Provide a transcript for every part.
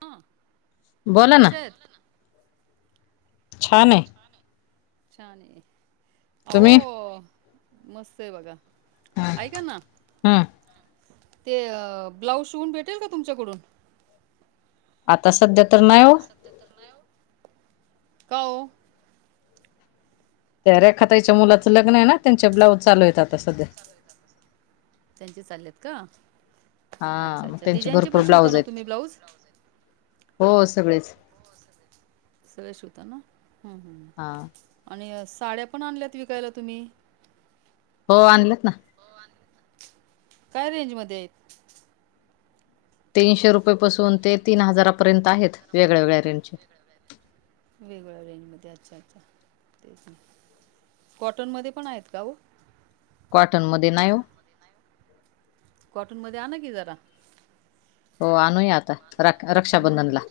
हा बोला ना कशेत? छान आहे. छान तुम्ही हो मस्त आहे बघा ऐका ना हम्म ते ब्लाऊज शवून भेटेल का तुमच्याकडून? आता सध्या तर नाही हो आता सध्या तर नाही ओ काओ? त्या रेखाच्या मुलाचं लग्न आहे ना त्यांचे ब्लाउज चालू आहेत आता सध्या त्यांचे चाललेत का हा अच्छा मग अच्छा त्यांचे डिझाईन भरपूर पण शिवता ब्लाऊज ना आहेत तुम्ही ब्लाऊज? हो सगळेच सगळे शिवताना होता ना हम्म हम्म हा आणि साड्या पण आणल्यात विकायला तुम्ही? हो आणलंत ना काय रेंज मध्ये आहेत? तीनशे रुपयेपासून ते तीन हजारापर्यंत आहेत वेगळ्या वेगळ्या रेंज मध्ये वेगळ्या रेंजमध्ये अच्छा अच्छा तेच कॉटनमध्ये पण आहेत का हो? कॉटनमध्ये नाही ओ कॉटन मध्ये आण ना की जरा हो आणूया आता रक्षाबंधनला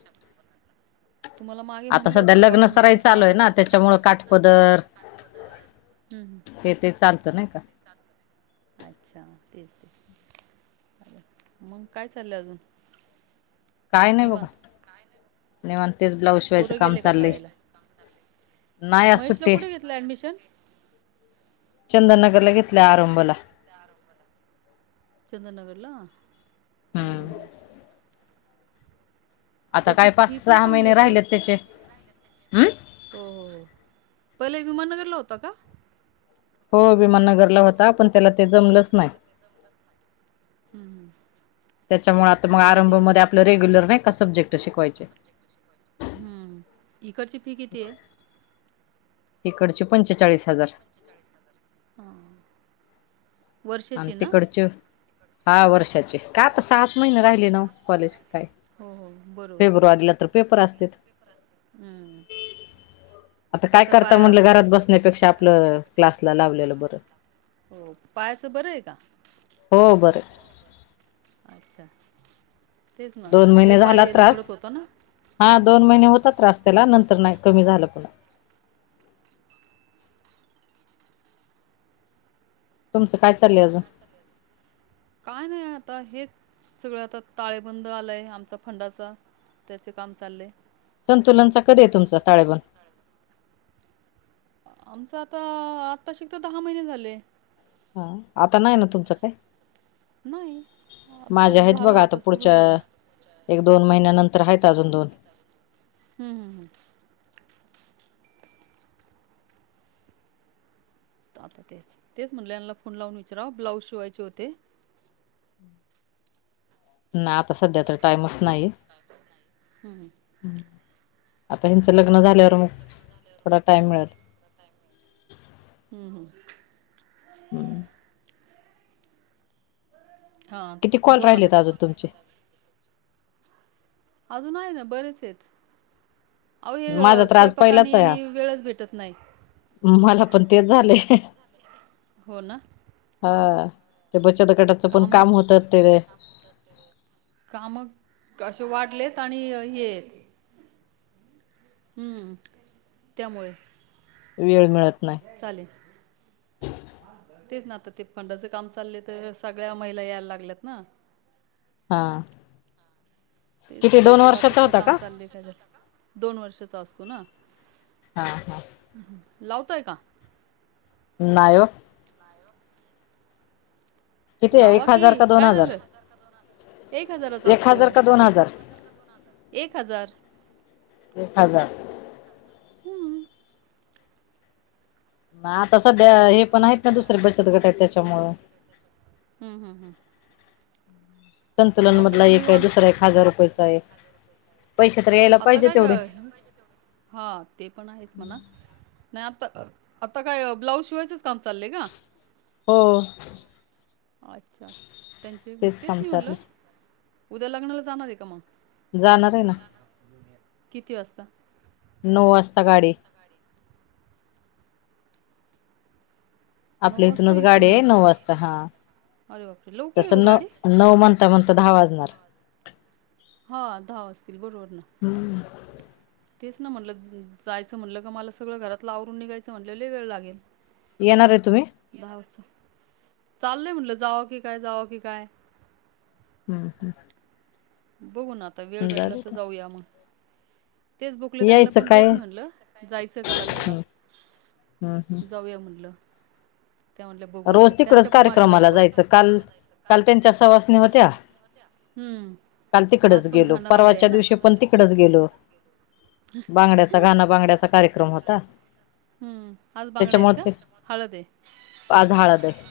तुम्हाला मागे आता म्हणलं सध्या होतं लग्न सराई कॉटनमध्ये पण आणा चालूय ना त्याच्यामुळे काठपदर हं, हं. हे ते चालत नाही का? अच्छा तेच तेच मग काय चाललंय अजून काय नाही बघा निवात? निवांत तेच ब्लाउज शिवायचं काम चालले शाळेला नाही आज सुट्टी आहे. लॅडमिशन चंदनगर ला घेतल्या आरंभला चंद्रनगरला हम् हम्म हम् आता त्याची काय पाच फी पण सहा चांगली महिने असेल राहिलेत दहा त्याचे म राहि हम्म हो हो हो पहिले विमाननगरला होता का होभमाननगरला होता पण त्याला ते जमलंच नाही हम्म हम् त्याच्यामुळे आता मग आरंभ म आपलं रेग्युलर नाही का सब्जेक्ट शिकवायचे हम्म इकडची फी किती आहे तिकडचे पंचेचाळीस हजार स हजार हा आणिम तिकडच हहा वर्षात काता सहाच महिने राहिले ना कॉलेज काय हो हो फेब्रुवारीला तर पेपर असते हम्म आता काय करता म्हटलं घरात बसण्यापेक्षा आपलं क्लासला लावलेलं बरं हो पायाचं बरं आहे का हो बर अच्छा तेच ना दोन तले महिने झाला पाय त्रास लंगडत होता ना हा हां दोन महिने होता त्र त्याला नंतर नाही कमी झालं पण तुमं काय चालं काय नाही आता हे सगळं आता ताळेबंद आलाय आमचा फंडाचा त्याचे काम चाललंय संतुलनचा कधी तुमचा ताळेबण आमचं आता आता शिक तर दहा महिने झाले हा आता नाही ना तुमचं काय नाही. आता माझ्या आहेत झालं बघ आता सुरू पुढच्या झालं एक दोन महिन्या नंतर आहेत अजून दोन हम्म हम् हम् आता तेच तेच म्हणलेला फोन लावून विचारा ब्लाऊज शिवायचे होते ना आता सध्या तर टाईमच नाही हम्म आता हिचं लग्न झाल्यावर मग थोडा टाइम मिळत हम् हम्म किती हां कॉल बोला ना राहिलेत अजून तुमचे अजून आहे ना बरेच आहेत अह हे माझा तर आज स्वयंपाकानी पहिलाच आहे हा यांनी वेळच भेटत नाही मला पण ते झालेय हो ना हा ते बचत गटाचं पण कामं काम होतात ते कामं असशे वाटलेत आणि येेत हम्म त्यामुळे वेळ मिळत नाही चालेल तेच ना आ ते पंड ज काम चालय तर सगळ्या महिला यायला लागल्यात ना हा तेच किती दोन पैसे वर्षाचा वाटपचं होता काम का चाललेय काय झा दोन वर्षाचा असतो ना हा हा लावतोय का नायो नाय ओ. किती लावा एक हजार की का दोन काय हजार झालं एक हजाराचा एक असतो. हजार का दोन हजार एक हजार. एक हजार. हमम. ना आता सध्या हे पण आहेत ना दुसरे बचत गट आहेत त्याच्यामुळ हम्म, हम्म, हम्म. मग संतुलन आता मधला काय एक आहे निवांत दुसरा एक हजार रुपयचा आहे. पैशेतर यायला आता पाहिजे तेवढे [unintelligible] हा ते पण आहेच म्हणा. नाही आता आता काय ब्लाऊज शिवायचंच काम चाललंय का? हो. अच्छा त्यांचे तेच काम मी म्हणलं. चालू उद्या लग्नाला जाणार आहे का मग? जाणार आहे ना. किती वाजता? नऊ वाजता गाडी ये. नऊ आपल्या वाजता इथूनच गाडी इथून आहे नऊ वाजता हा अरे बापरे! लवकर तस आहे ओ न गाडी? नऊ म्हणता म्हणंता दहा वाजणार. हा दहा वाजतील बरोबर ना. तेच ना म्हणलं जायचं म्हणलं का मला सगळं घरातला आवरून निघायचं म्हणलं लय वेळ लागेल. येणार आहे तुम्ही? दहा वाजता चाललंय म्हणलं जाव की काय जावं की काय. हम् हम्. बघू ना आता वेळ भेटला तर जाऊ जाऊया मग. तेच बुकलेताईनां यायचं पण काय तेच मी म्हणलं जायचं का लग्नाला. हम्म हम्म जाऊया म्हणलं. रोज तिकडच पण मागे कार्यक्रमाला धावपळ. जायचं काल काल त्यांच्या सवासनी होत्या. हं. काल तिकडच आज पण गेलो घाणा त्याच्यामुळे बांगड्या परवाच्या आहे ना? दिवशी पण तिकडेच गेलो. बांगड्याचा गाण बांगड्याचा कार्यक्रम होता. हम्म आज बांगड्या आहेत त्याच्यामुळे का ते हळद ये. आज हळद आहे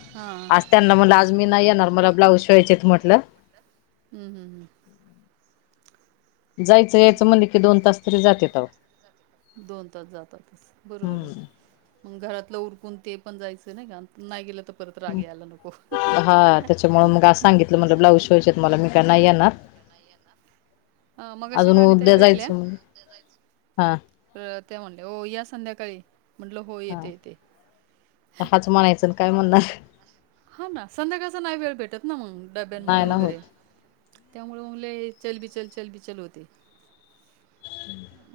आज त्यांना म्हणल आज मी नाही येणार मला ब्लाउज शिवायचेत म्हटलं. हम् हम् हम. जायचं यायचं म्हणल की दोन तास तरी जातेेत आहो. दोन तास जातातच बरोबर आहे. हम्म मग घरातलं उरकून ते पण जायचं नाही का? नाही गेलं तर परत राग यायला नको. पैशात मी काय नाही येणार. नाही येणार. अजून उद्या जायचं हा. त्या म्हणले हो या संध्याकाळी म्हटलं हो हा येते येते. हाच म्हणायचं काय म्हणणार. हा ना संध्याकाळचा नाही वेळ भेटत ना मग डब्यांमुळे नाही ना होत. वगैरे त्यामुळे लय चलबीचल चलबीचल होते.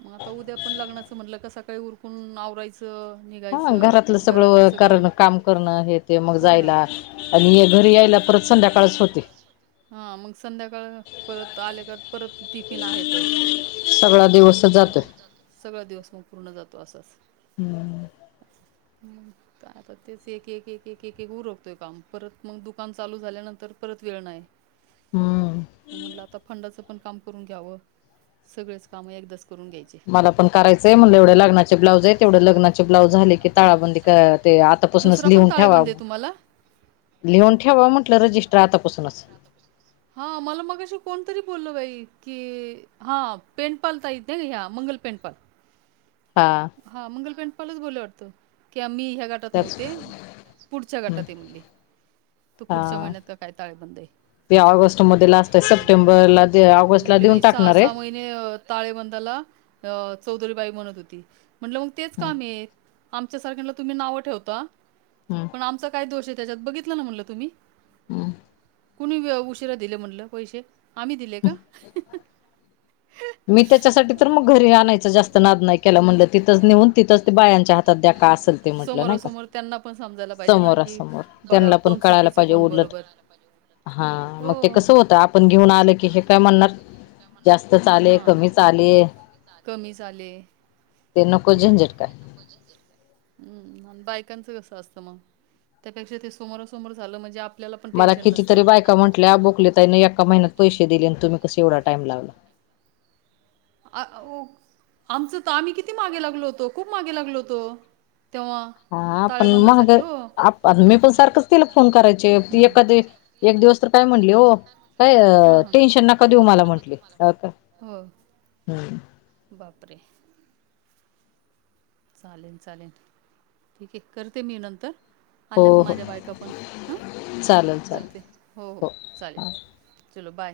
मग आता उद्या पण लग्नाच म्हटलं का सकाळी उरकून आवरायचं निघ हा घरातलं सगळं करण काम करणं हे ते मग हो ना. जायला आणि हे घरी यायला परत संध्याकाळच होते. हा मग संध्याकाळ परत आले का परत टिफिन आहेतच. सगळा दिवसच जातोय. सगळा दिवस मग संपूर्ण जातो असाच. हम्म. आता तेच एक एक एक एक एक उर काम परत मग दुकान चालू झाल्यानंतर परत वेळ नाही हम्म म्हटलं आता फंडाचं पण काम करून घ्यावं सगळेच कामं एकदाच करून घ्यायची मला पण करायचंय म्हणलं एवढे लग्नाचे ब्लाउज आहे तेवढे लग्नाचे ब्लाउज झाले की ताळाबंदी करा ते आतापासूनच दुसरा पण लिहून ठेवा ताळेबंद आहे तुम्हाला लिहून ठेवा म्हट म्हट राता हा मला मग अशी कोणतरी बोललं बाई की हा पेंटपाल ता यित नाही ह्या मंगल पेंटपाल हा हा मंगल पें पालच बोलला वाटतो की आम्ही ह्या गा त्याच नव्हते पुढच्या गटात आहे म्हणली तू पुढच्या हा महिन्यात का काय ताळेबंद आहे ते ऑगस्ट मध्ये लास्ट आहे सप्टेंबरला ऑगस्टला म्हटली देऊन बाई सहा टाकणार सहा म आहे ताळेबंदाला चौधरीबाई म्हणत होती म्हटलं मग तेच काम य आमच्यासारख्यांला तुम्ही नावं ठेवता हम् आमचा काय दोष आहे त्याच्यात बघितलं ना म्हटलं तुम्ही हम कुणी उशिरा दिले म्हटलं पैसे आम्ही दिले का मी त्याच्यासाठी तर मग घरी आणायच जास्त नाद नाही केला म्हंलं तिथंच नेऊन तिथंच ते बायांच्या हातात द्याका असेल ते लागलं म्हंटलं नाही का समोरासमोर त्यांना पण समजायला पाहिजे ना समोरा की समोर बघा त्यांना पण कोण कळायला चुकीचं पाहिजे कोण उलत बरोबर हा मग ते कस होत आपण घेऊन आलं ते की हे काय म्हणणार काय जास्तच आले म्हणणार कमीच जास्त आले झाले कमी झाले ते नको नाही झंझट काय ना हम् आणि बायकांचं कसं असतं मग त्यापेक्षा ते समोरसमोर झालं म्हणजे आप मला कितीतरी बायका म्हटल्या बोकले तने एका महिन्यात पैसे दिले आणि तुम्ही कस एवढा टाईम लागला अ हो आमचं तर आम्ही किती मागे लागलो होतो खूप मागे लागलो होतो तेव्हा हा पण मग ताळेबंदासाठी हो आप मी पण सारखंच तिला फोन करायचे त हम्म एखादी एक दिवस तर काय म्हणली हो काय हां हां टेन्शन नका देऊ मला म्हटली अ का म्हटलं हो हम् बापरे चालेल चालेल ठीक आहे करते मी नंतर आलंत हो माझ्या बायका पण हं चालेल चालेल करते हो हो चालेल चलो बाय